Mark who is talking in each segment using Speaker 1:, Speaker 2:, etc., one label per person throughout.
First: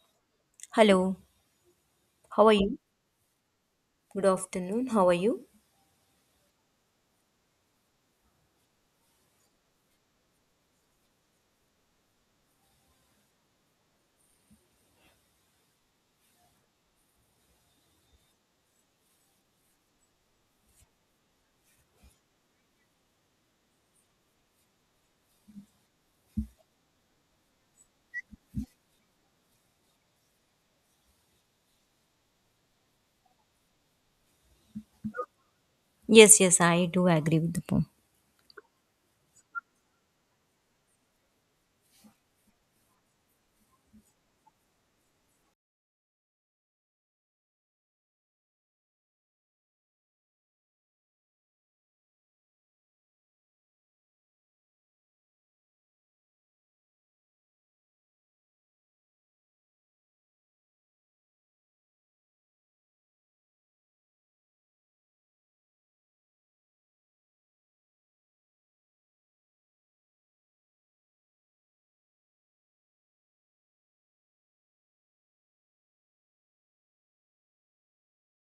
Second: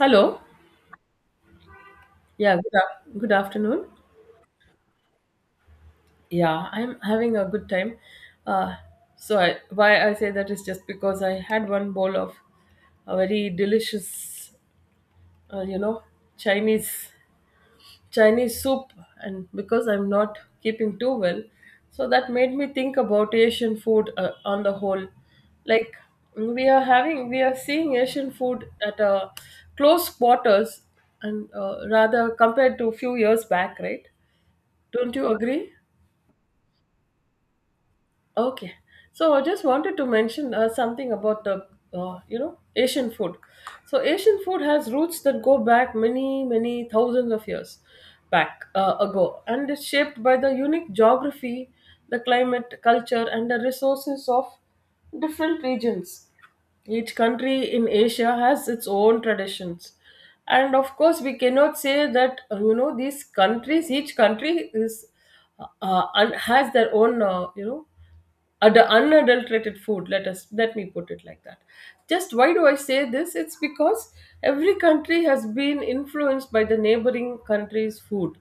Speaker 1: Hello.
Speaker 2: Hello, how are
Speaker 1: Yeah, good,
Speaker 2: you?
Speaker 1: good afternoon.
Speaker 2: Good afternoon, how are you?
Speaker 1: Yeah, I'm having a good time. Uh, why I say that is just because I had one bowl of a very delicious, uh, you know, Chinese Chinese soup, and because I'm not keeping too well, so that made me think about Asian food on the whole. Like we are seeing Asian food at a close quarters, and rather compared to a few years back, right? Don't you agree?
Speaker 2: Yes, yes, I do agree with the point.
Speaker 1: Okay, so I just wanted to mention something about the Asian food. So Asian food has roots that go back many thousands of years back ago, and is shaped by the unique geography, the climate, culture, and the resources of different regions. Each country in Asia has its own traditions, and of course, we cannot say that these countries. Each country is has their own unadulterated food, let us, let me put it like that. Just why do I say this? It's because every country has been influenced by the neighboring country's food.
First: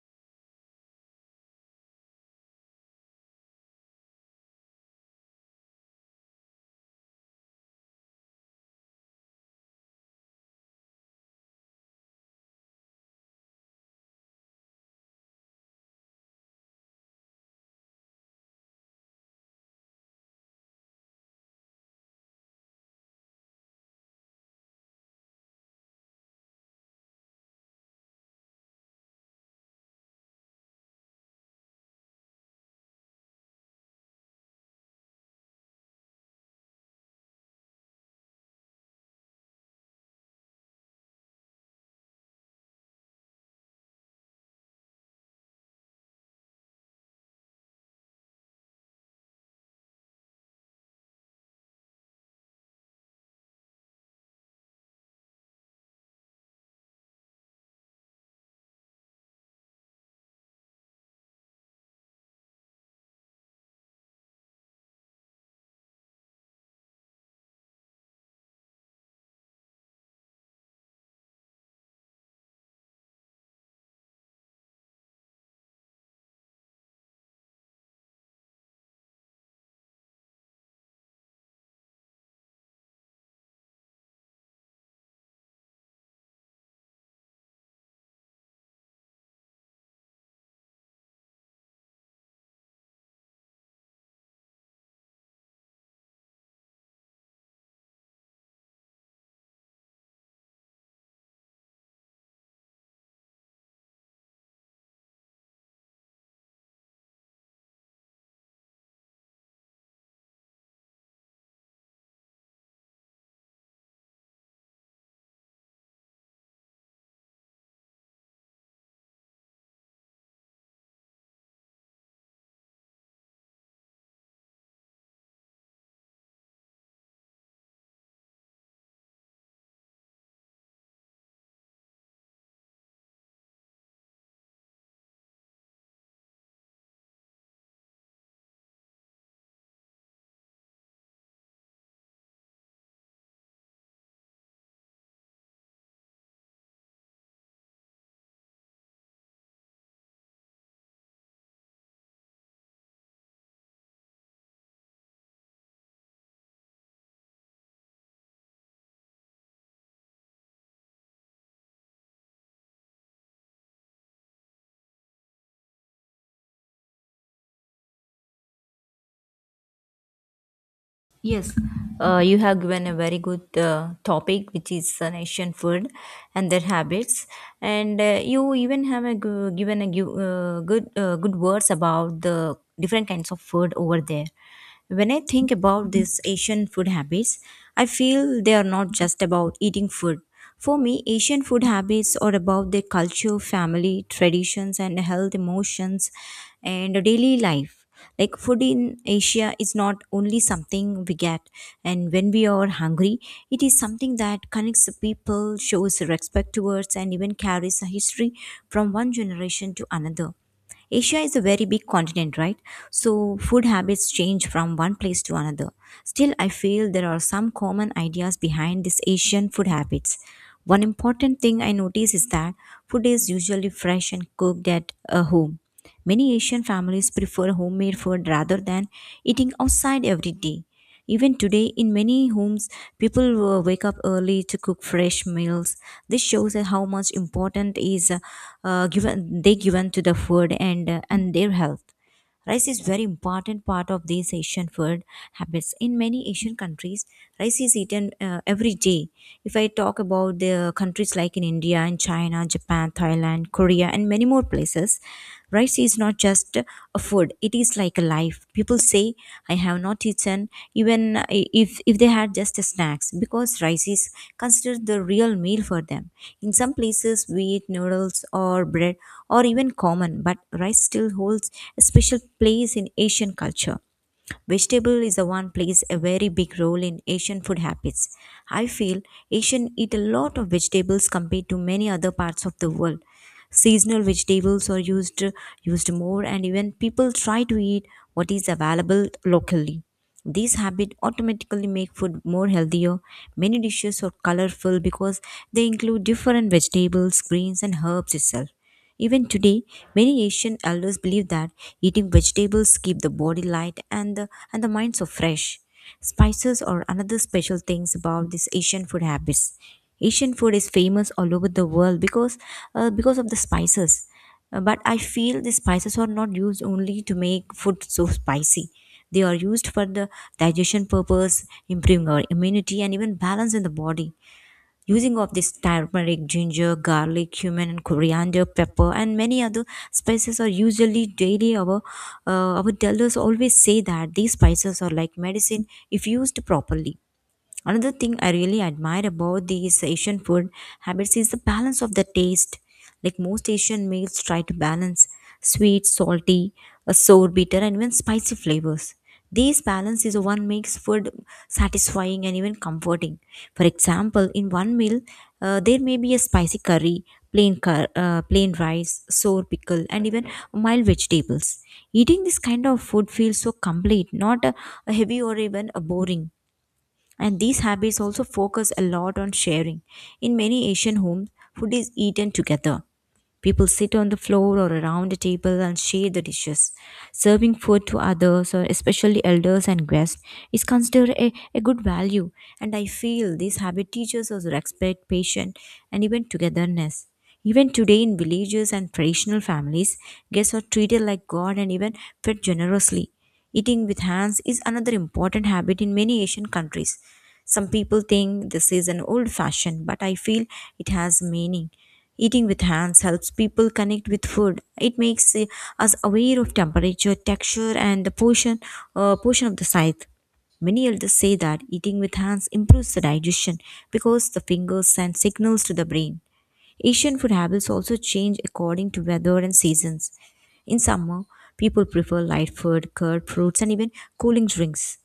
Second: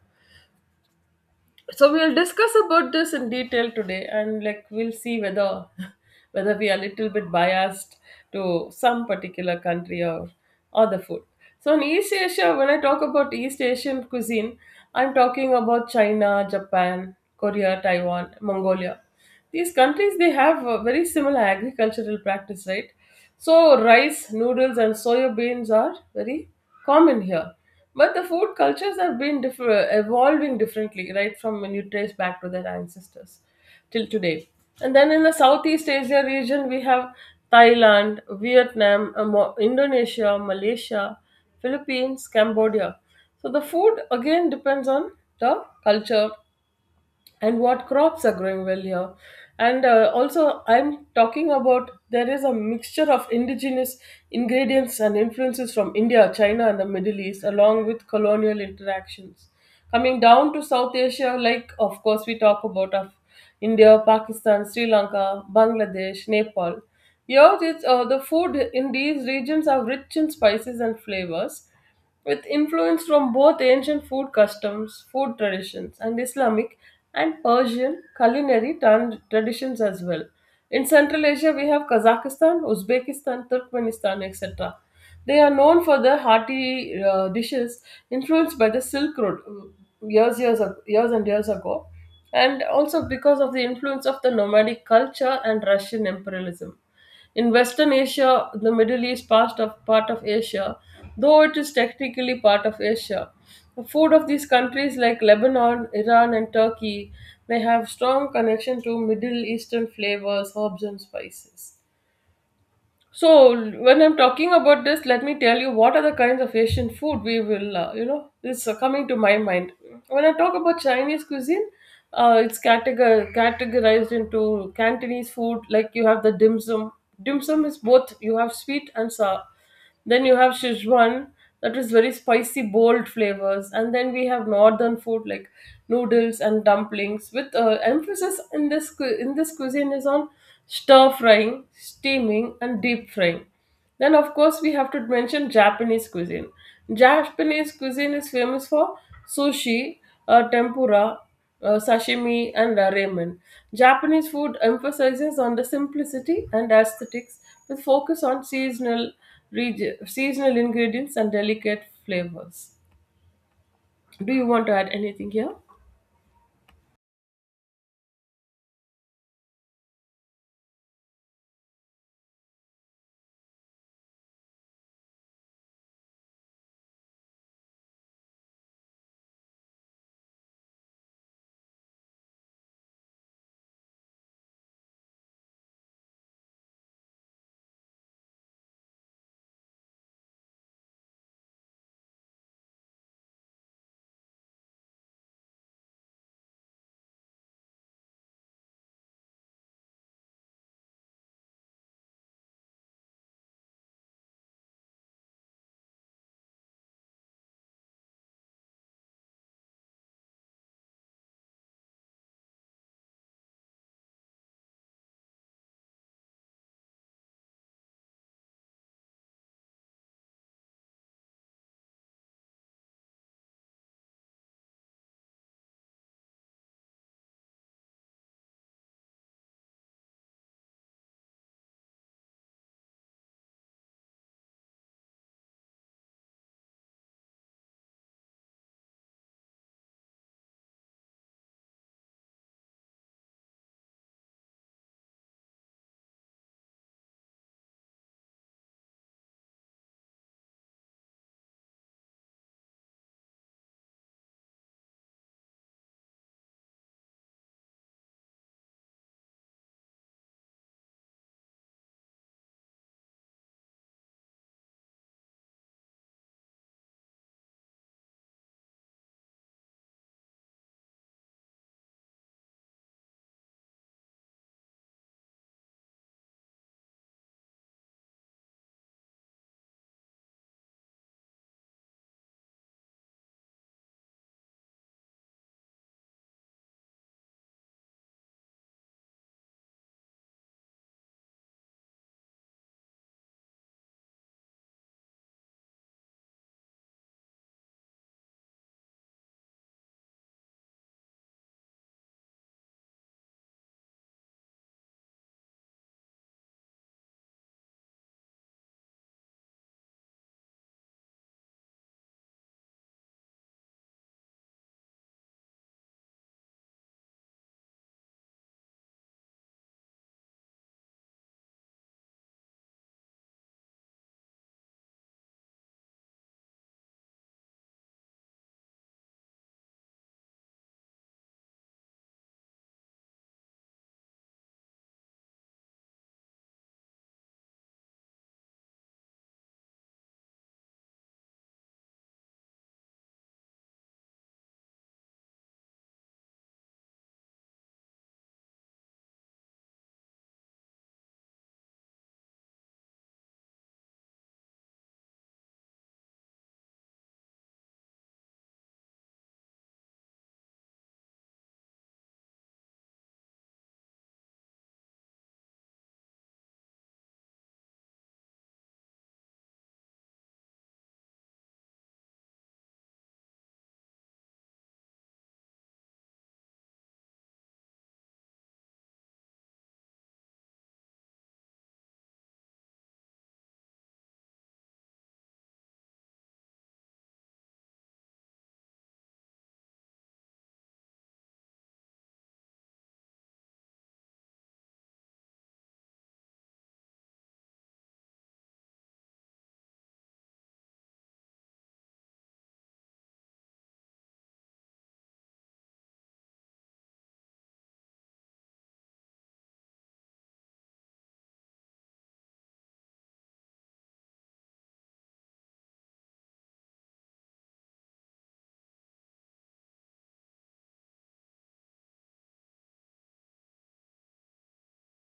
Speaker 1: So we'll discuss about this in detail today, and like we'll see whether whether we are a little bit biased to some particular country or other food. So in East Asia, when I talk about East Asian cuisine, I'm talking about China, Japan, Korea, Taiwan, Mongolia. These countries, they have a very similar agricultural practice, right? So rice, noodles, and soya beans are very common here. But the food cultures have been evolving differently, right? From when you trace back to their ancestors till today. And then in the Southeast Asia region, we have Thailand, Vietnam, Indonesia, Malaysia, Philippines, Cambodia. So the food again depends on the culture and what crops are growing well here, and also I'm talking about there is a mixture of indigenous ingredients and influences from India, China, and the Middle East, along with colonial interactions. Coming down to South Asia, like of course we talk about of India, Pakistan, Sri Lanka, Bangladesh, Nepal. Here it's, the food in these regions are rich in spices and flavors, with influence from both ancient food customs, food traditions, and Islamic and Persian culinary traditions as well. In Central Asia, we have Kazakhstan, Uzbekistan, Turkmenistan, etc. They are known for their hearty dishes influenced by the Silk Road years and years ago, and also because of the influence of the nomadic culture and Russian imperialism. In Western Asia, the Middle East part of Asia, though it is technically part of Asia, the food of these countries like Lebanon, Iran, and Turkey may have strong connection to Middle Eastern flavors, herbs, and spices. So when I'm talking about this, let me tell you what are the kinds of Asian food we will, you know, it's coming to my mind. When I talk about Chinese cuisine, it's categorized into Cantonese food. Like you have the dim sum. Dim sum is both, you have sweet and sour. Then you have Sichuan, that is very spicy, bold flavors. And then we have northern food like noodles and dumplings, with emphasis in this in this cuisine is on stir frying, steaming, and deep frying. Then, of course, we have to mention Japanese cuisine. Japanese cuisine is famous for sushi, tempura, sashimi, and ramen. Japanese food emphasizes on the simplicity and aesthetics, with focus on seasonal seasonal ingredients and delicate flavors. Do you want to add anything here?
Speaker 2: Yes, you have given a very good topic, which is Asian food and their habits, and you even have a gu- given a gu- good good words about the different kinds of food over there. When I think about these Asian food habits, I feel they are not just about eating food. For me, Asian food habits are about their culture, family, traditions, and health, emotions, and daily life. Like food in Asia is not only something we get and when we are hungry, it is something that connects the people, shows respect towards, and even carries a history from one generation to another. Asia is a very big continent, right? So food habits change from one place to another. Still, I feel there are some common ideas behind these Asian food habits. One important thing I notice is that food is usually fresh and cooked at a home. Many Asian families prefer homemade food rather than eating outside every day. Even today, in many homes, people wake up early to cook fresh meals. This shows that how much important is given they given to the food and their health. Rice is very important part of these Asian food habits. In many Asian countries, rice is eaten every day. If I talk about the countries like in India and China, Japan, Thailand, Korea, and many more places, rice is not just a food, it is like a life. People say I have not eaten even if they had just snacks because rice is considered the real meal for them. In some places we eat noodles or bread or even common, but rice still holds a special place in Asian culture. Vegetable is the one plays a very big role in Asian food habits. I feel Asian eat a lot of vegetables compared to many other parts of the world. Seasonal vegetables are used more and even people try to eat what is available locally. This habit automatically make food more healthier. Many dishes are colorful because they include different vegetables, greens and herbs itself. Even today, many Asian elders believe that eating vegetables keep the body light and the mind so fresh. Spices are another special things about these Asian food habits. Asian food is famous all over the world because of the spices. But I feel the spices are not used only to make food so spicy. They are used for the digestion purpose, improving our immunity and even balance in the body, using of this turmeric, ginger, garlic, cumin and coriander, pepper and many other spices are usually daily our tellers always say that these spices are like medicine if used properly. Another thing I really admire about these Asian food habits is the balance of the taste. Like most Asian meals try to balance sweet, salty, sour, bitter, and even spicy flavors. This balance is what makes food satisfying and even comforting. For example, in one meal, there may be a spicy curry, plain rice, sour pickle, and even mild vegetables. Eating this kind of food feels so complete, not a heavy or even a boring. And these habits also focus a lot on sharing. In many Asian homes, food is eaten together. People sit on the floor or around a table and share the dishes. Serving food to others, or especially elders and guests, is considered a good value. And I feel this habit teaches us respect, patience, and even togetherness. Even today, in villages and traditional families, guests are treated like God and even fed generously. Eating with hands is another important habit in many Asian countries. Some people think this is an old fashioned, but I feel it has meaning. Eating with hands helps people connect with food. It makes us aware of temperature, texture, and the portion of the scythe. Many elders say that eating with hands improves the digestion because the fingers send signals to the brain. Asian food habits also change according to weather and seasons. In summer, people prefer light food, curd, fruits, and even cooling drinks.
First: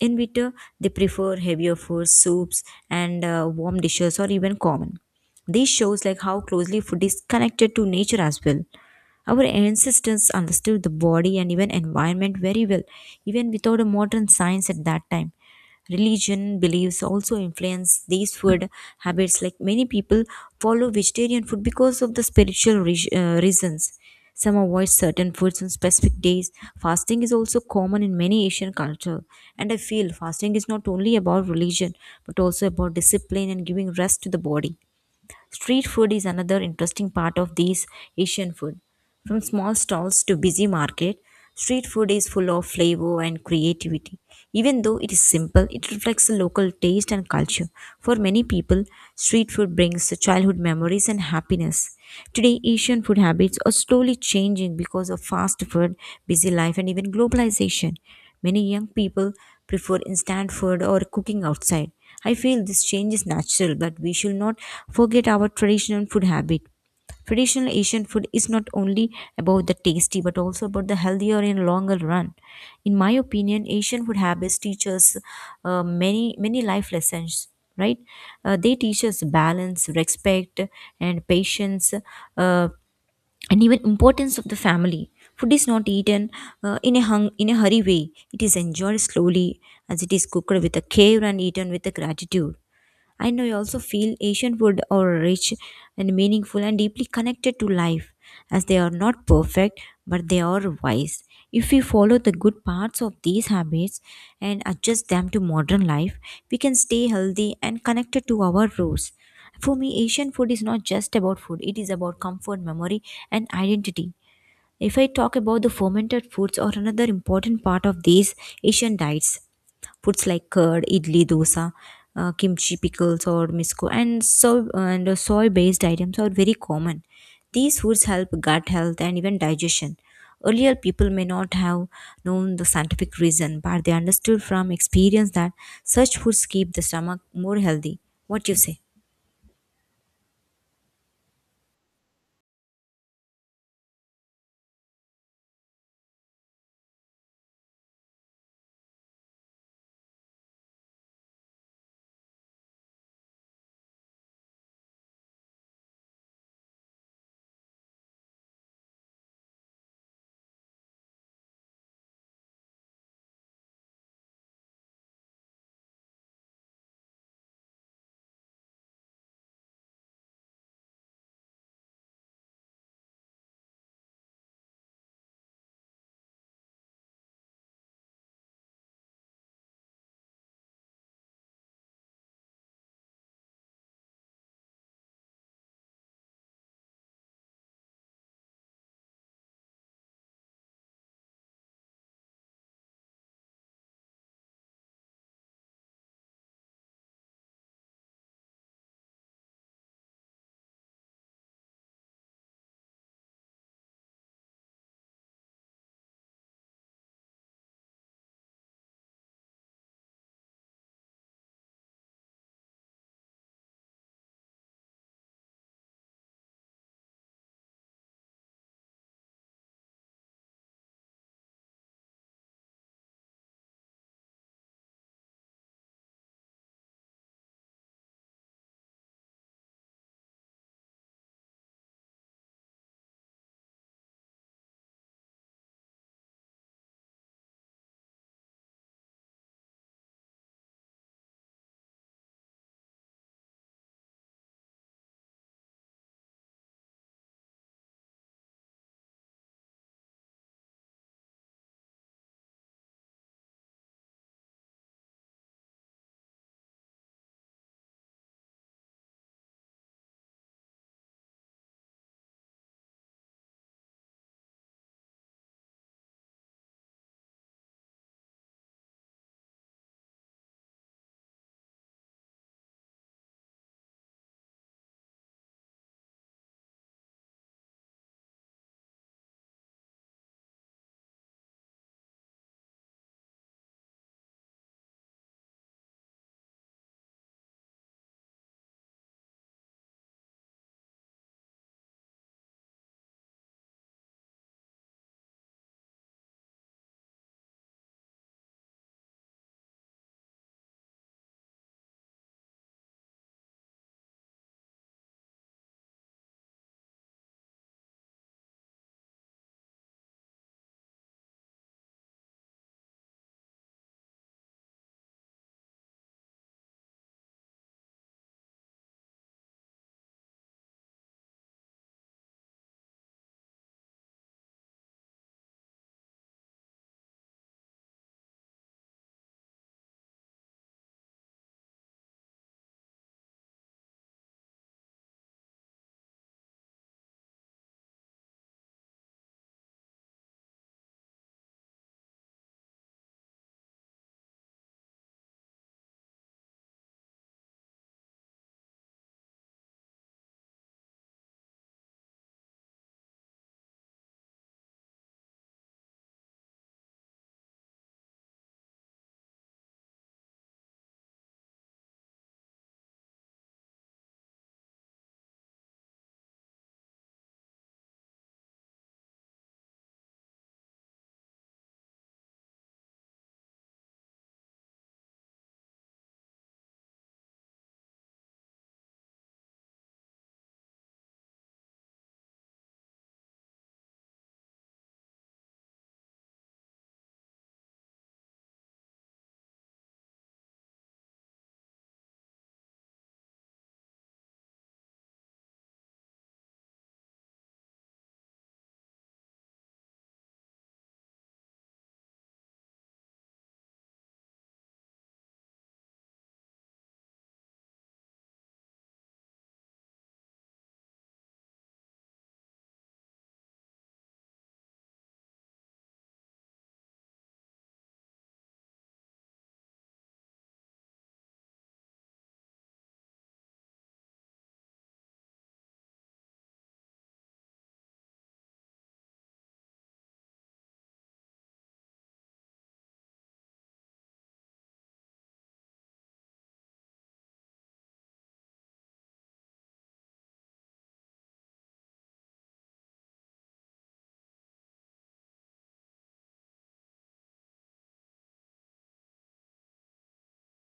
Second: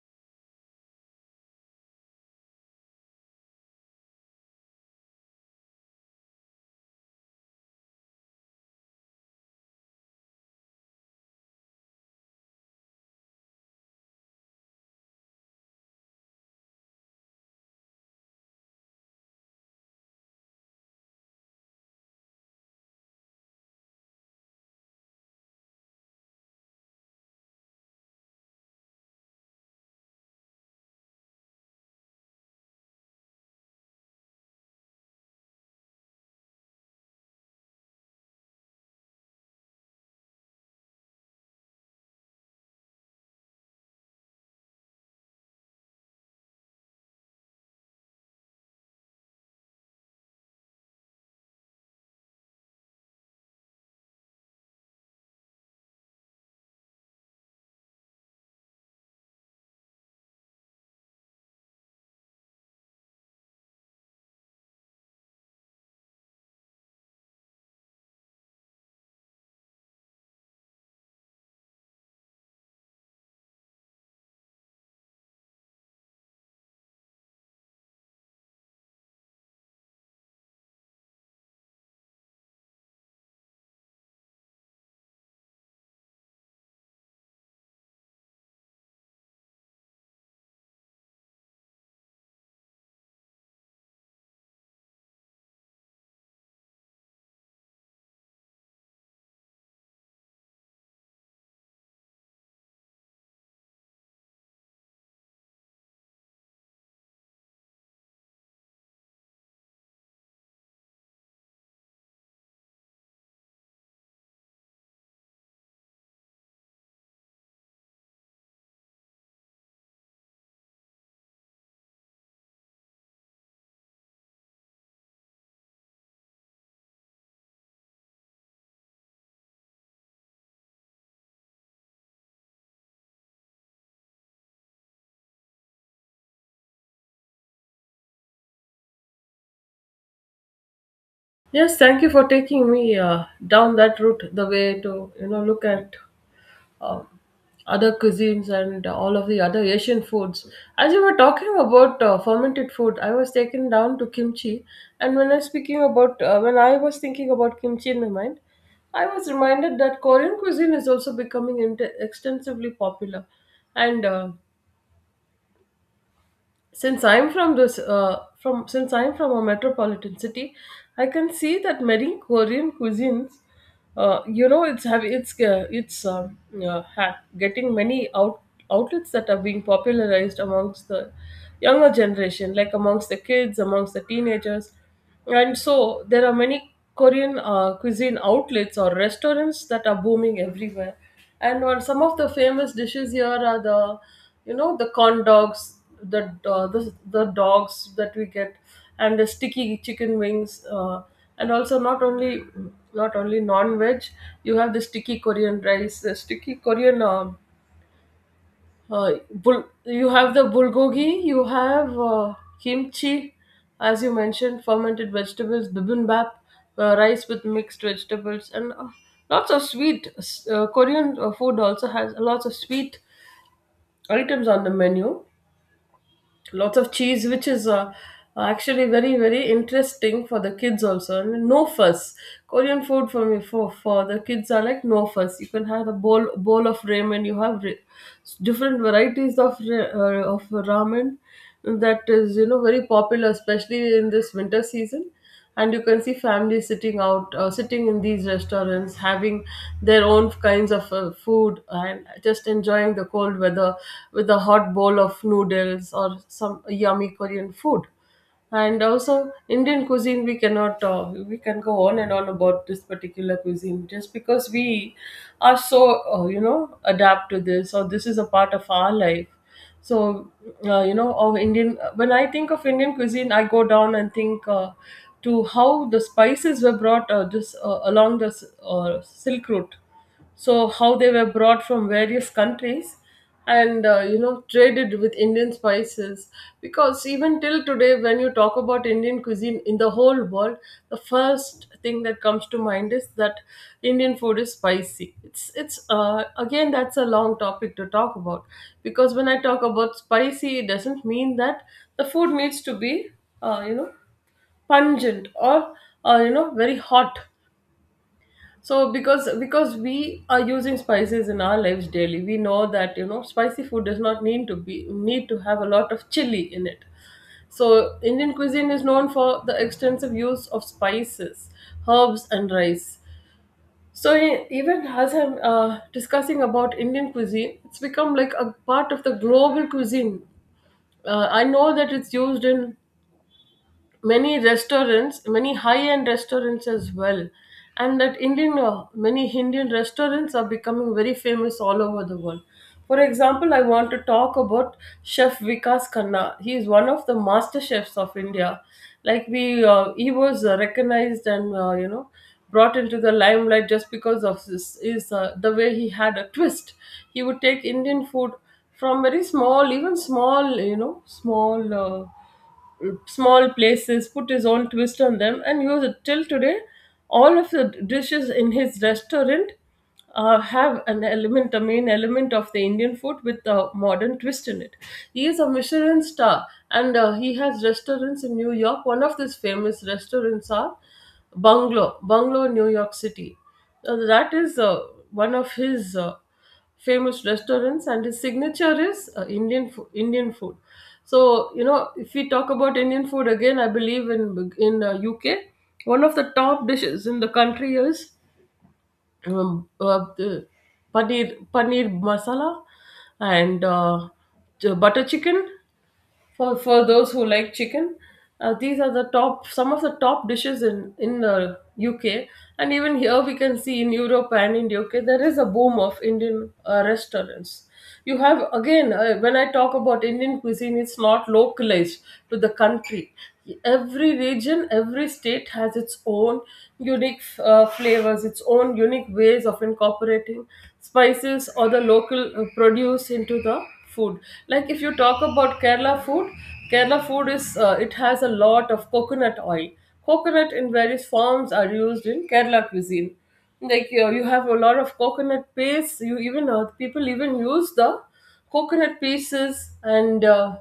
Speaker 2: In winter, they prefer heavier foods, soups, and warm dishes, or even common. This shows like how closely food is connected to nature as well. Our ancestors understood the body and even environment very well, even without a modern science at that time. Religion beliefs also influence these food habits. Like many people follow vegetarian food because of the spiritual reasons. Some avoid certain foods on specific days. Fasting is also common in many Asian culture, and I feel fasting is not only about religion but also about discipline and giving rest to the body. Street food is another interesting part of these Asian food. From small stalls to busy market, street food is full of flavor and creativity. Even though it is simple, it reflects the local taste and culture. For many people, street food brings childhood memories and happiness. Today, Asian food habits are slowly changing because of fast food, busy life, and even globalization. Many young people prefer instant food or cooking outside. I feel this change is natural, but we should not forget our traditional food habit. Traditional Asian food is not only about the tasty but also about the healthier in longer run. In my opinion, Asian food habits teach us many many life lessons. Right? They teach us balance, respect, and patience, and even importance of the family. Food is not eaten in a hurry way. It is enjoyed slowly as it is cooked with a care and eaten with a gratitude. And I also feel Asian food are rich and meaningful and deeply connected to life, as they are not perfect, but they are wise. If we follow the good parts of these habits and adjust them to modern life, we can stay healthy and connected to our roots. For me, Asian food is not just about food, it is about comfort, memory, and identity. If I talk about the fermented foods, are another important part of these Asian diets. Foods like curd, idli, dosa, kimchi, pickles, or misko, and so and soy-based items are very common. These foods help gut health and even digestion. Earlier, people may not have known the scientific reason, but they understood from experience that such foods keep the stomach more healthy. What you say?
Speaker 1: Yes, thank you for taking me down that route. The way to, you know, look at um, other cuisines and all of the other Asian foods. As you were talking about fermented food, I was taken down to kimchi, and when I was speaking about when I was thinking about kimchi in my mind, I was reminded that Korean cuisine is also becoming int extensively popular, and since I'm from this from since I'm from a metropolitan city, I can see that many Korean cuisines you know it's have it's ha- getting many outlets that are being popularized amongst the younger generation, like amongst the kids, amongst the teenagers. And so there are many Korean cuisine outlets or restaurants that are booming everywhere. And some of the famous dishes here are, the, you know, the corn dogs, the the dogs that we get, and the sticky chicken wings. And also not only non-veg, you have the sticky Korean rice, the sticky Korean you have the bulgogi, you have kimchi, as you mentioned, fermented vegetables, bibimbap, rice with mixed vegetables, and lots of sweet. Korean food also has lots of sweet items on the menu, lots of cheese, which is actually very interesting for the kids also. And no fuss Korean food for me, for the kids, are like no fuss. You can have a bowl of ramen. You have different varieties of of ramen, that is, you know, very popular especially in this winter season. And you can see families sitting in these restaurants having their own kinds of food and just enjoying the cold weather with a hot bowl of noodles or some yummy Korean food. And also Indian cuisine, we cannot we can go on and on about this particular cuisine just because we are so adapt to this, or this is a part of our life. So you know of indian when I think of Indian cuisine, I go down and think to how the spices were brought just along the silk route. So how they were brought from various countries and traded with Indian spices. Course, even till today, when you talk about Indian cuisine in the whole world, the first thing that comes to mind is that Indian food is spicy. It's Again, that's a long topic to talk about, because when I talk about spicy, it doesn't mean that the food needs to be uh, you know pungent or very hot. So because we are using spices in our lives daily, we know that, you know, spicy food does not need to have a lot of chili in it. So, Indian cuisine is known for the extensive use of spices, herbs, and rice. So, even as I'm discussing about Indian cuisine, it's become like a part of the global cuisine. I know that it's used in many restaurants, many high end restaurants as well, and that Indian many Indian restaurants are becoming very famous all over the world. For example, I want to talk about Chef Vikas Khanna. He is one of the master chefs of India. Like we he was recognized and, brought into the limelight just because of this, is the way he had a twist. He would take Indian food from very small, even small, small places, put his own twist on them, and use it till today. All of the dishes in his restaurant have an element, a main element of the Indian food with a modern twist in it. He is a Michelin star, and he has restaurants in New York. One of his famous restaurants are Bungalow, Bungalow, New York City. That is one of his. Famous restaurants, and his signature is Indian food. So you know, if we talk about Indian food again, I believe in UK one of the top dishes in the country is the paneer masala and butter chicken, for those who like chicken. Uh, these are the top, some of the top dishes in UK. And even here we can see in Europe and in UK there is a boom of Indian restaurants. You have again, when I talk about Indian cuisine, it's not localized to the country. Every region, every state has its own unique flavors, its own unique ways of incorporating spices or the local produce into the food. Like if you talk about Kerala food, Kerala food is, it has a lot of coconut oil. Coconut in various forms are used in Kerala cuisine. Like you have a lot of coconut paste. You even people even use the coconut pieces, and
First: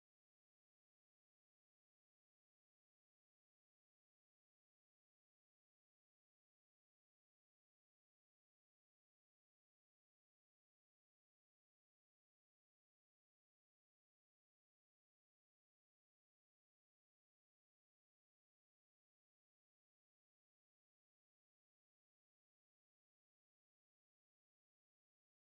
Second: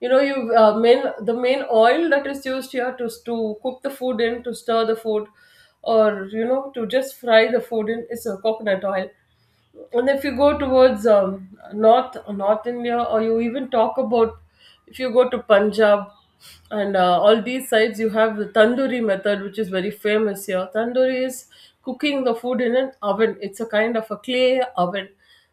Speaker 1: you know you main the main oil that is used here to cook the food in, to stir the food, or you know, to just fry the food in, is a coconut oil. And if you go towards north India, or you even talk about, if you go to Punjab and all these sides, you have the tandoori method, which is very famous here. Tandoori is cooking the food in an oven. It's a kind of a clay oven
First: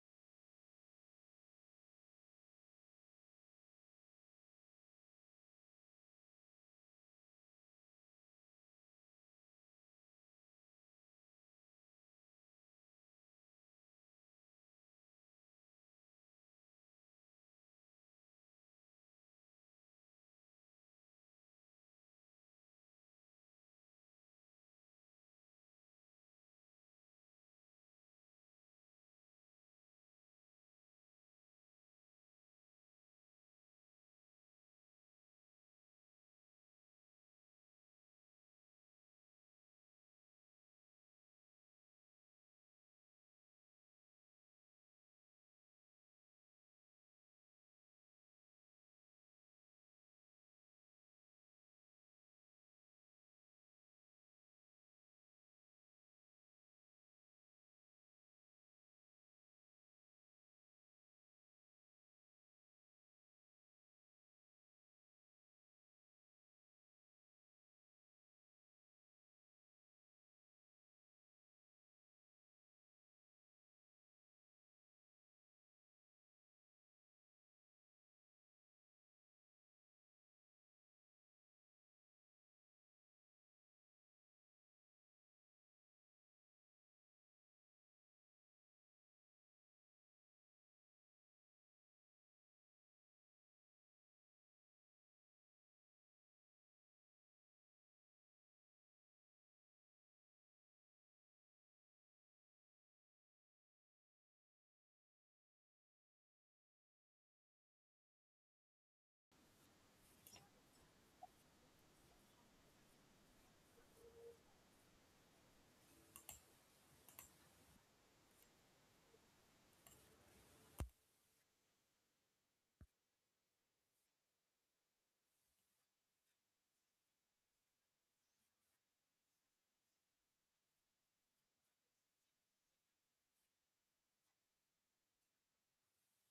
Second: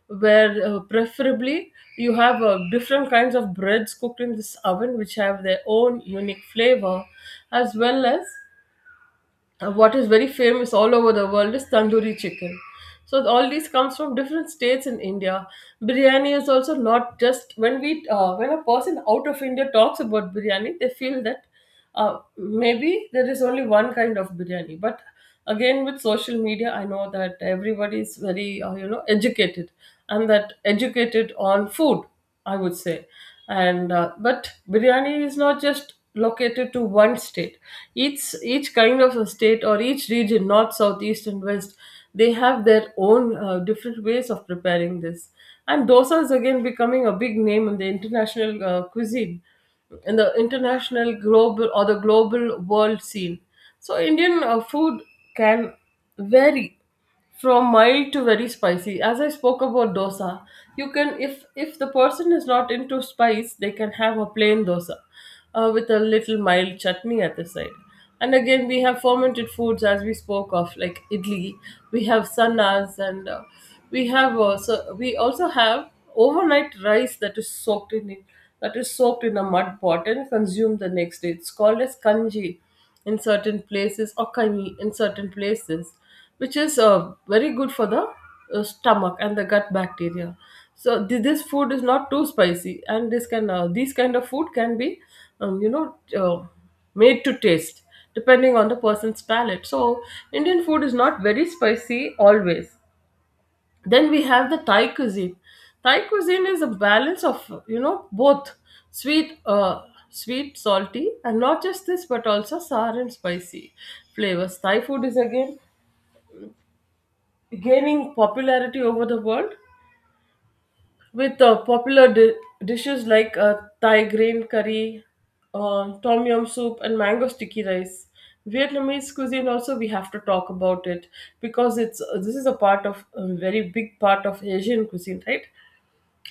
Speaker 1: where preferably you have different kinds of breads cooked in this oven which have their own unique flavor, as well as, what is very famous all over the world is tandoori chicken. So all these comes from different states in India. Biryani is also not just when we, when a person out of India talks about biryani, they feel that uh, maybe there is only one kind of biryani. But again, with social media, I know that everybody is very you know, educated, and that educated on food, I would say. And but biryani is not just located to one state. Each kind of a state, or each region, north, south, east and west, they have their own different ways of preparing this. And dosa is again becoming a big name in the international cuisine, in the international global, or the global world scene. So Indian food can vary from mild to very spicy. As I spoke about dosa, you can, if the person is not into spice, they can have a plain dosa with a little mild chutney at the side. And again, we have fermented foods as we spoke of, like idli. We have sannas, and we also have overnight rice that is soaked in it, that is soaked in a mud pot and consumed the next day. It's called as kanji in certain places, or kami in certain places, which is very good for the stomach and the gut bacteria. So this food is not too spicy, and this can, these kind of food can be um, you know uh, made to taste depending on the person's palate. So Indian food is not very spicy always. Then we have the Thai cuisine. Thai cuisine is a balance of, you know, both sweet, sweet, salty, and not just this, but also sour and spicy flavors. Thai food is again gaining popularity over the world with popular dishes like Thai green curry, tom yum soup, and mango sticky rice. Vietnamese cuisine also we have to talk about, it because it's, this is a part of a very big part of Asian cuisine, right?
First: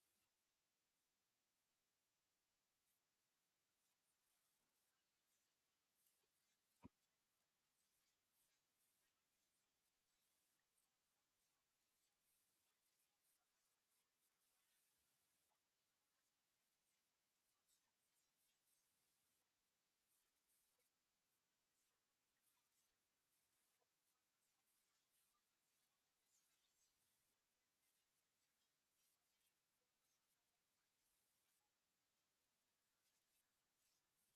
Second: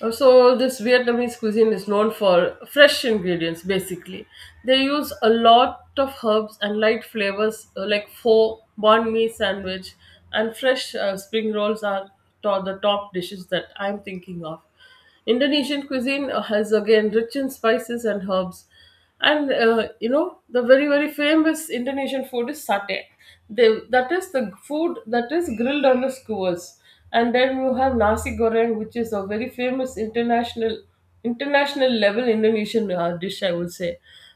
Speaker 1: So this Vietnamese cuisine is known for fresh ingredients basically. They use a lot of herbs and light flavors, like pho, banh mi sandwich, and fresh spring rolls are the top dishes that I'm thinking of. Indonesian cuisine has again rich in spices and herbs. And you know, the very very famous Indonesian food is satay. They, that is the food that is grilled on the skewers. And then you have nasi goreng, which is a very famous international, international level Indonesian dish, I would say,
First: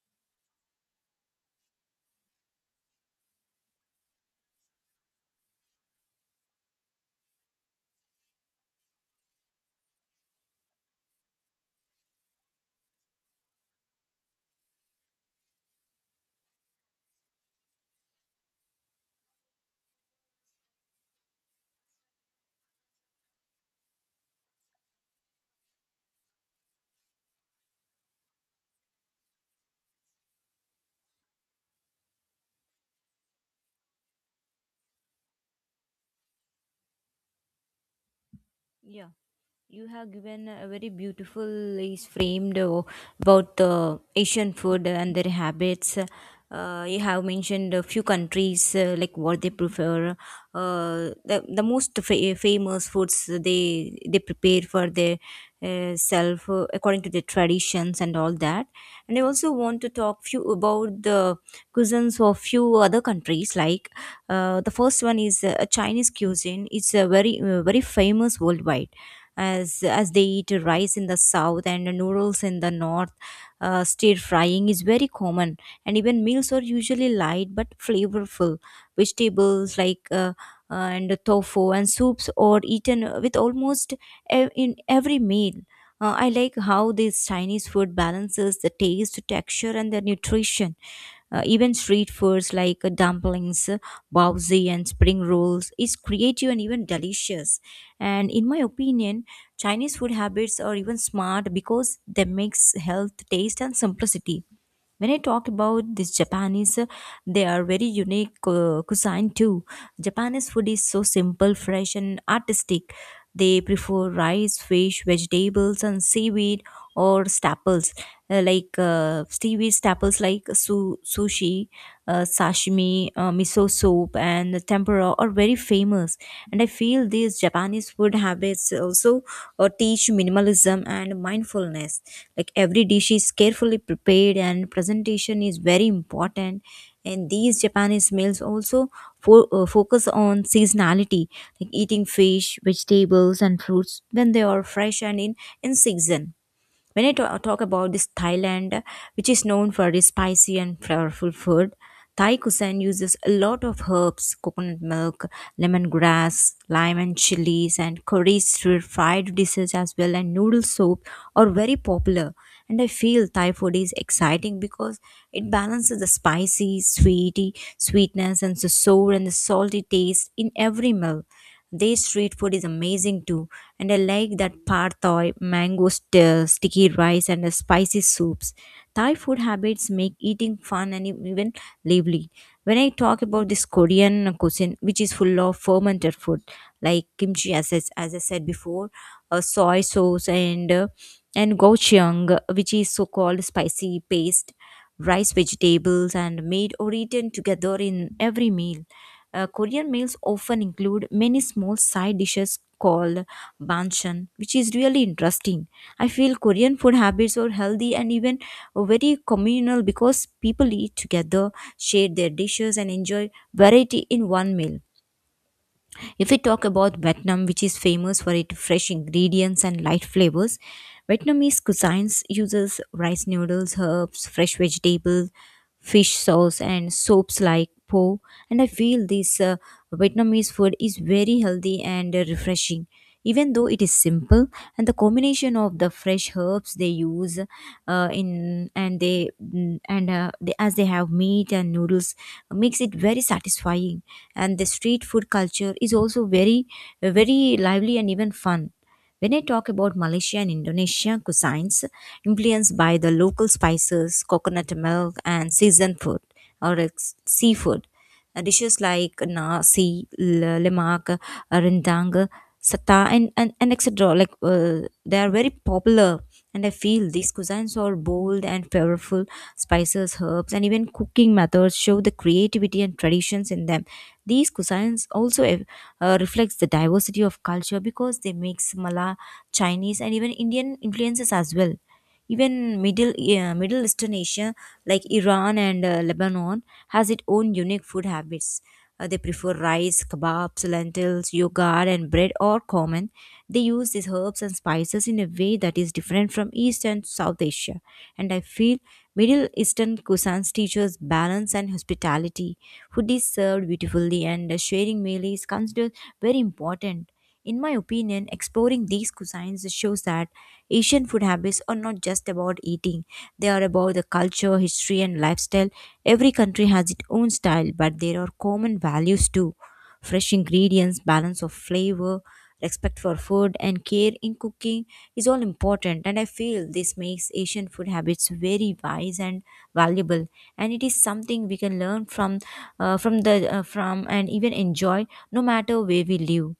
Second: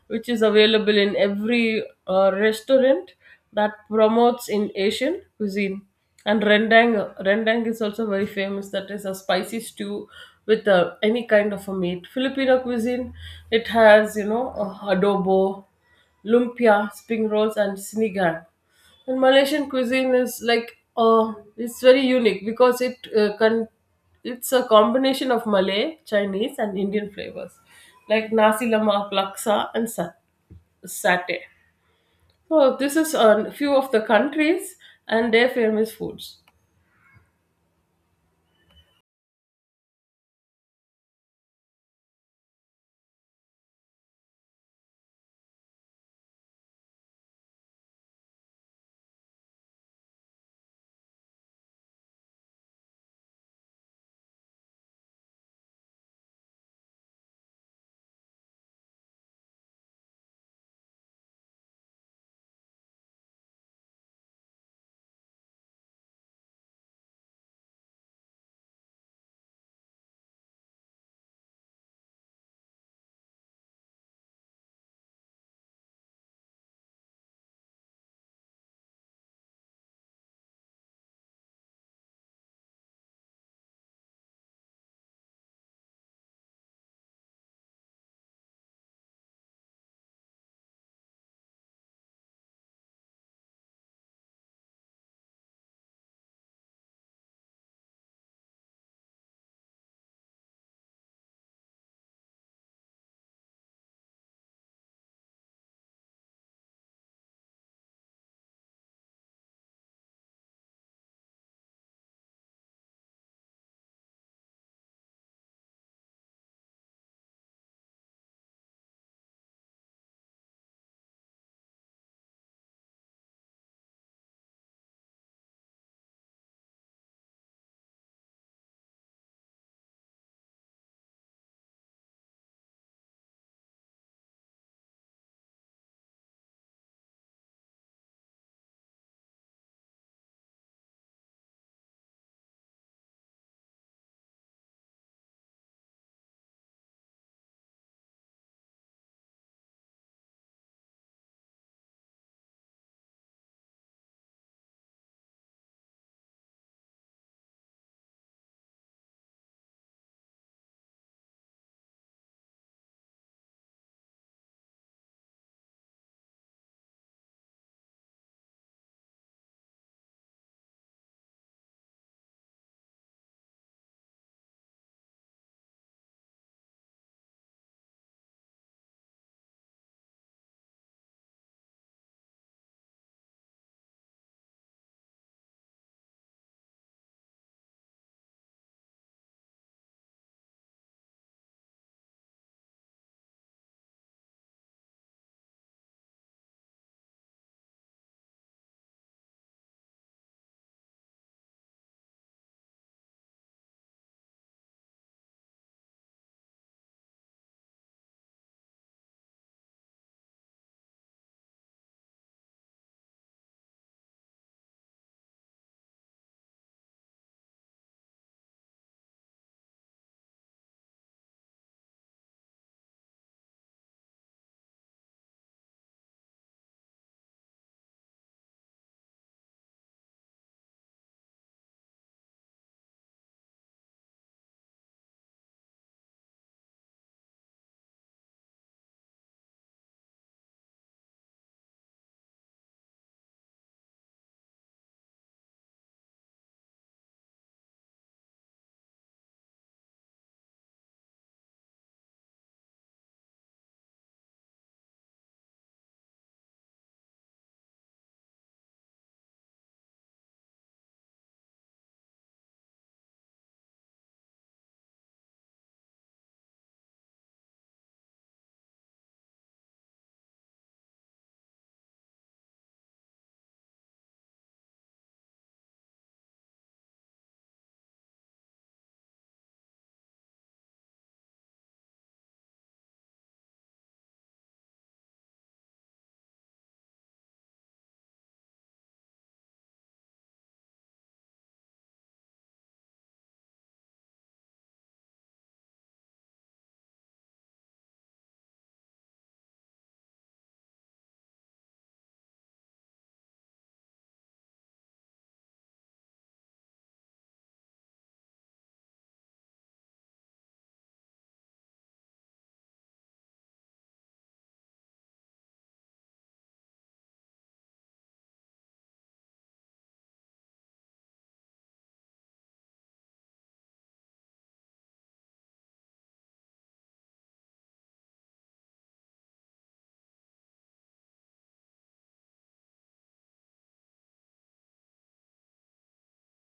Speaker 1: which is available in every restaurant that promotes in Asian cuisine. And rendang, rendang is also very famous. That is a spicy stew with any kind of a meat. Filipino cuisine, it has, you know, adobo, lumpia, spring rolls, and sinigang. And Malaysian cuisine is like, it's very unique because it can, it's a combination of Malay, Chinese, and Indian flavors, like nasi lemak, laksa, and satay. Oh, this is a few of the countries and their famous foods.
Speaker 2: Yeah. You have given a very beautiful is framed about the Asian food and their habits. You have mentioned a few countries like what they prefer. The most famous foods they prepare for their self according to their traditions and all that. And I also want to talk few about the cuisines of few other countries, like the first one is Chinese cuisine. It's a very famous worldwide as they eat rice in the south and noodles in the north. Stir frying is very common, and even meals are usually light but flavorful. Vegetables like and tofu and soups are eaten with almost in every meal. I like how this Chinese food balances the taste, texture, and the nutrition. Even street foods like dumplings, bowzi, and spring rolls is creative and even delicious. And in my opinion, Chinese food habits are even smart because they mix health, taste, and simplicity. When I talk about this Japanese, they are very unique cuisine too. Japanese food is so simple, fresh and artistic. They prefer rice, fish, vegetables and seaweed or staples, like seaweed staples like su- sushi, sashimi, miso soup, and tempura are very famous. And I feel these Japanese food habits also teach minimalism and mindfulness. Like every dish is carefully prepared, and presentation is very important. And these Japanese meals also focus on seasonality, like eating fish, vegetables, and fruits when they are fresh and in season. When I talk about this Thailand, which is known for its spicy and flavorful food, Thai cuisine uses a lot of herbs, coconut milk, lemongrass, lime and chilies, and curries through fried dishes as well, and noodle soup are very popular. And I feel Thai food is exciting because it balances the spicy, sweetness, and the sour and the salty taste in every meal. Their street food is amazing too, and I like that pad thai, mango sticky rice, and the spicy soups. Thai food habits make eating fun and even lively. When I talk about this Korean cuisine, which is full of fermented food like kimchi, as I said before, soy sauce, and gochujang, which is so called spicy paste rice, vegetables, and made or eaten together in every meal. Korean meals often include many small side dishes called banchan, which is really interesting. I feel Korean food habits are healthy and even very communal because people eat together, share their dishes, and enjoy variety in one meal. If we talk about Vietnam, which is famous for its fresh ingredients and light flavors, Vietnamese cuisines uses rice noodles, herbs, fresh vegetables, fish sauce, and soaps like po. And I feel this Vietnamese food is very healthy and refreshing. Even though it is simple, and the combination of the fresh herbs they use in and they mm, and they, as they have meat and noodles makes it very satisfying, and the street food culture is also very lively and even fun. When I talk about Malaysia and Indonesia cuisines influenced by the local spices, coconut milk, and seasoned food or seafood, dishes like nasi, lemak, rendang, sata, and etc. Like, they are very popular, and I feel these cuisines are bold and flavorful. Spices, herbs, and even cooking methods show the creativity and traditions in them. These cuisines also reflects the diversity of culture because they mix Malay, Chinese, and even Indian influences as well. Even middle eastern asia like Iran and Lebanon has its own unique food habits. They prefer rice, kebabs, lentils, yogurt, and bread are common. They use these herbs and spices in a way that is different from East and South Asia. And I feel Middle Eastern cuisines teaches balance and hospitality. Food is served beautifully, and a sharing meal is considered very important. In my opinion, exploring these cuisines shows that Asian food habits are not just about eating. They are about the culture, history, and lifestyle. Every country has its own style, but there are common values too: fresh ingredients, balance of flavor, respect for food, and care in cooking is all important. And I feel this makes Asian food habits very wise and valuable. And it is something we can learn from the from and even enjoy no matter where we live.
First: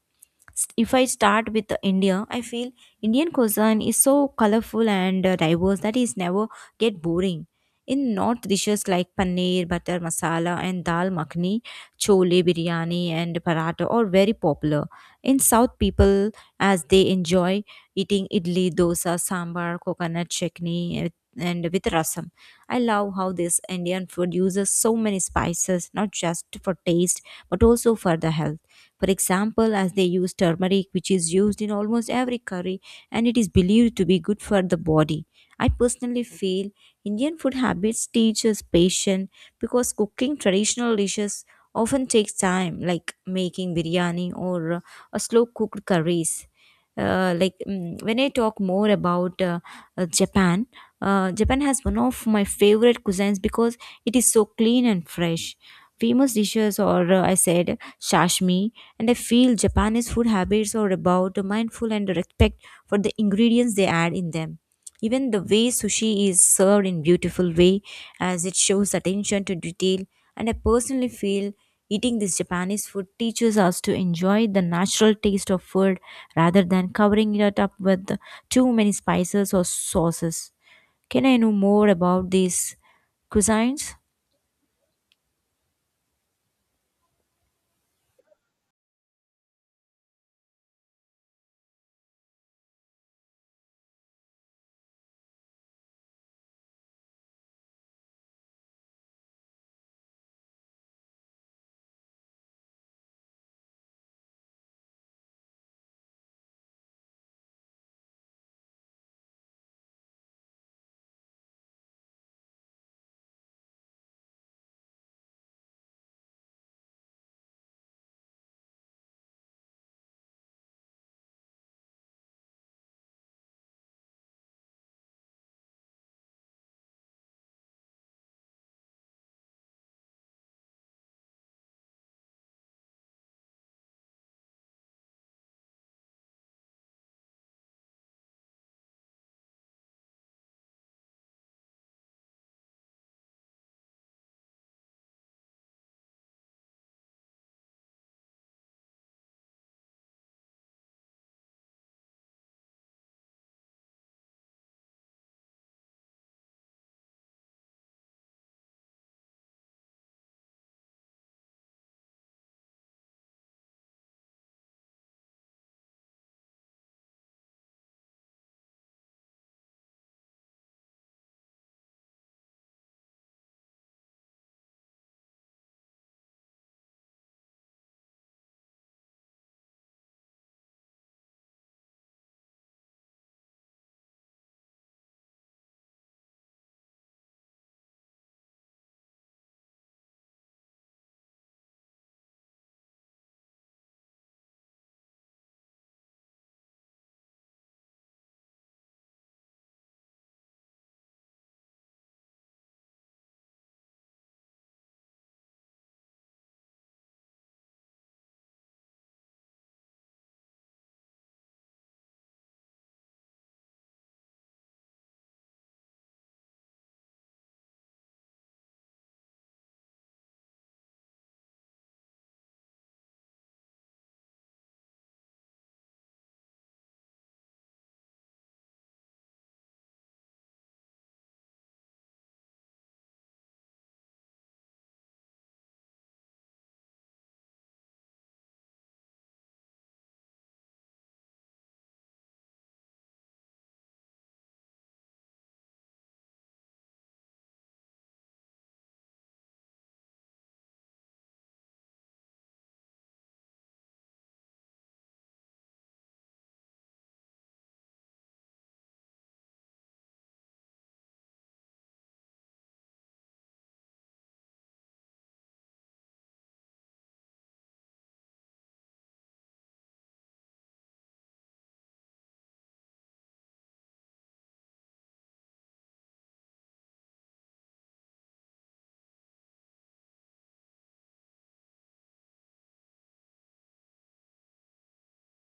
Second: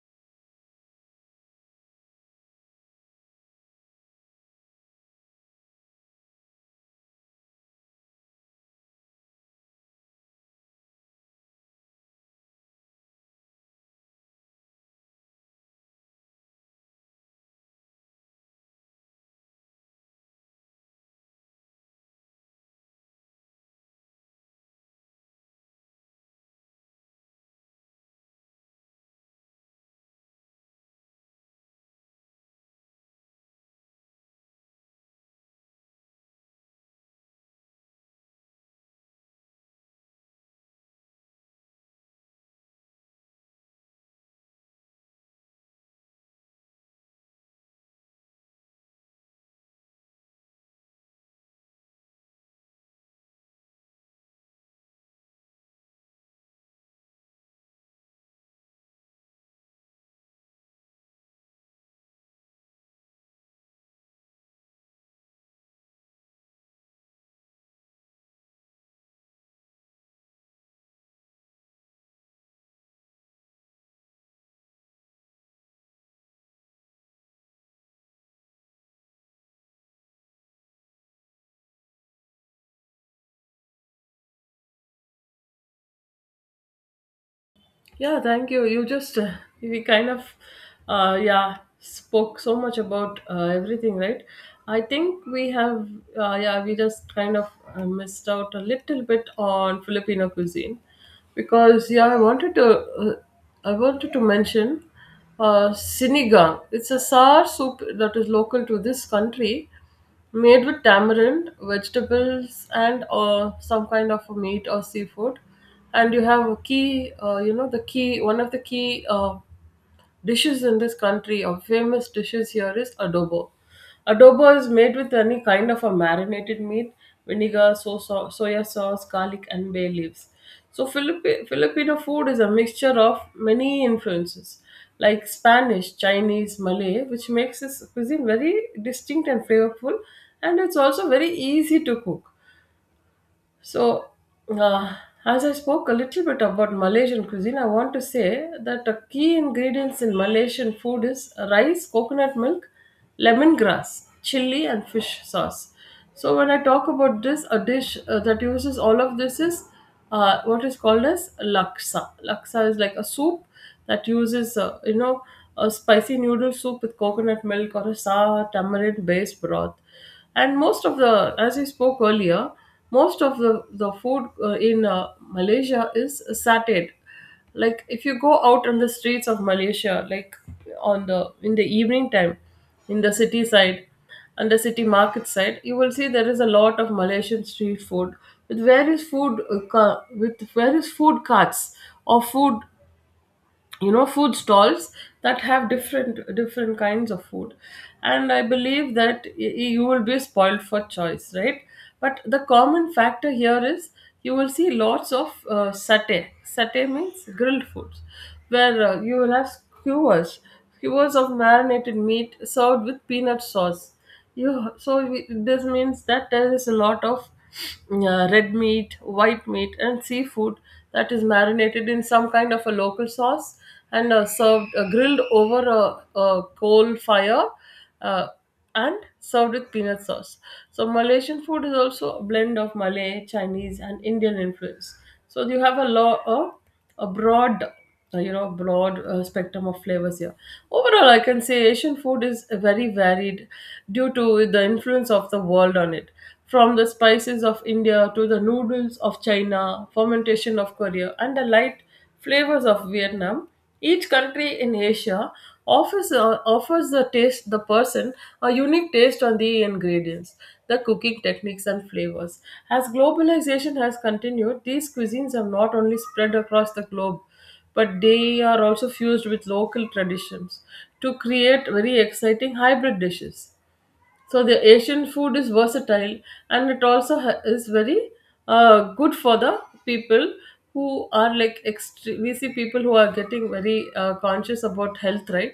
Speaker 2: If I start with the India, I feel Indian cuisine is so colorful and diverse that is never get boring. In North, dishes like paneer, butter masala, and dal makhni, chole biryani, and paratha are very popular. In South, people as they enjoy eating idli, dosa, sambar, coconut chutney, and with rasam. I love how this Indian food uses so many spices, not just for taste but also for the health. For example, as they use turmeric, which is used in almost every curry and it is believed to be good for the body. I personally feel Indian food habits teach us patience because cooking traditional dishes often takes time, like making biryani or a slow cooked curries. When I talk more about Japan, Japan has one of my favorite cuisines because it is so clean and fresh. Famous dishes are, I said, sashimi, and I feel Japanese food habits are about mindful and respect for the ingredients they add in them. Even the way sushi is served in beautiful way as it shows attention to detail, and I personally feel eating this Japanese food teaches us to enjoy the natural taste of food rather than covering it up with too many spices or sauces. Can I know more about these cuisines?
Speaker 1: Yeah, thank you. You just we kind of yeah, spoke so much about everything, right? I think we have yeah, we just kind of missed out a little bit on Filipino cuisine because, yeah, I wanted to mention sinigang. It's a sour soup that is local to this country, made with tamarind, vegetables, and some kind of a meat or seafood. And you have a key, you know, the key, one of the key dishes in this country, a famous dishes here is adobo. Adobo is made with any kind of a marinated meat, vinegar, soya sauce, garlic, and bay leaves. So Filipino food is a mixture of many influences like Spanish, Chinese, Malay, which makes this cuisine very distinct and flavorful, and it's also very easy to cook. So, uh, as I spoke a little bit about Malaysian cuisine, I want to say that the key ingredients in Malaysian food is rice, coconut milk, lemongrass, chili, and fish sauce. So, when I talk about this, a dish that uses all of this is what is called as laksa. Laksa is like a soup that uses, you know, a spicy noodle soup with coconut milk or a sour tamarind based broth. And most of the, as I spoke earlier, most of the food in Malaysia is satay. Like if you go out on the streets of Malaysia, like on the, in the evening time, in the city side and the city market side, you will see there is a lot of Malaysian street food with various food with various food carts or food, you know, food stalls that have different different kinds of food. And I believe that you will be spoiled for choice, right? But the common factor here is you will see lots of satay. Satay means grilled foods where you will have skewers, skewers of marinated meat served with peanut sauce. You, so we, this means that there is a lot of red meat, white meat, and seafood that is marinated in some kind of a local sauce and served grilled over a coal fire, uh, and served with peanut sauce. So Malaysian food is also a blend of Malay, Chinese, and Indian influence. So you have a lot of a broad broad spectrum of flavors here. Overall, I can say Asian food is very varied due to the influence of the world on it. From the spices of India, to the noodles of China, fermentation of Korea, and the light flavors of Vietnam, each country in Asia offers offers the taste, the person a unique taste on the ingredients, the cooking techniques and flavors. As globalization has continued, these cuisines have not only spread across the globe, but they are also fused with local traditions to create very exciting hybrid dishes. So the Asian food is versatile, and it also is very good for the people who are like, we see people who are getting very conscious about health, right?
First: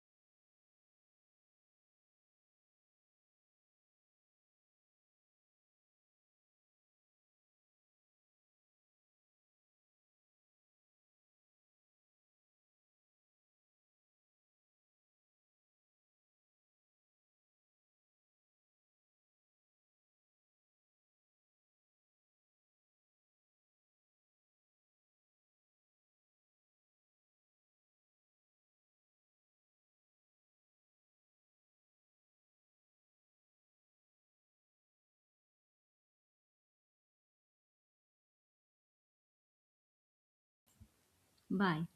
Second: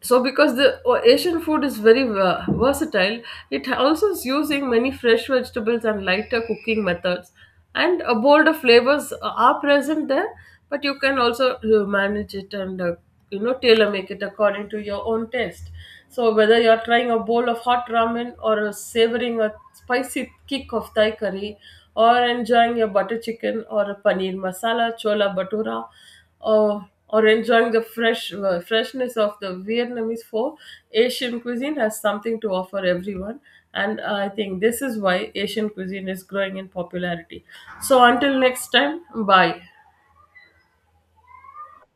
Speaker 1: So because the Asian food is very versatile, it also is using many fresh vegetables and lighter cooking methods, and a bolder flavors are present there. But you can also manage it and you know, tailor make it according to your own taste. So whether you're trying a bowl of hot ramen, or a savoring a spicy kick of Thai curry, or enjoying your butter chicken, or a paneer masala chola bhatura, or enjoying the fresh freshness of the Vietnamese food, Asian cuisine has something to offer everyone, and I think this is why Asian cuisine is growing in popularity. So until next time, bye.
Speaker 2: Bye.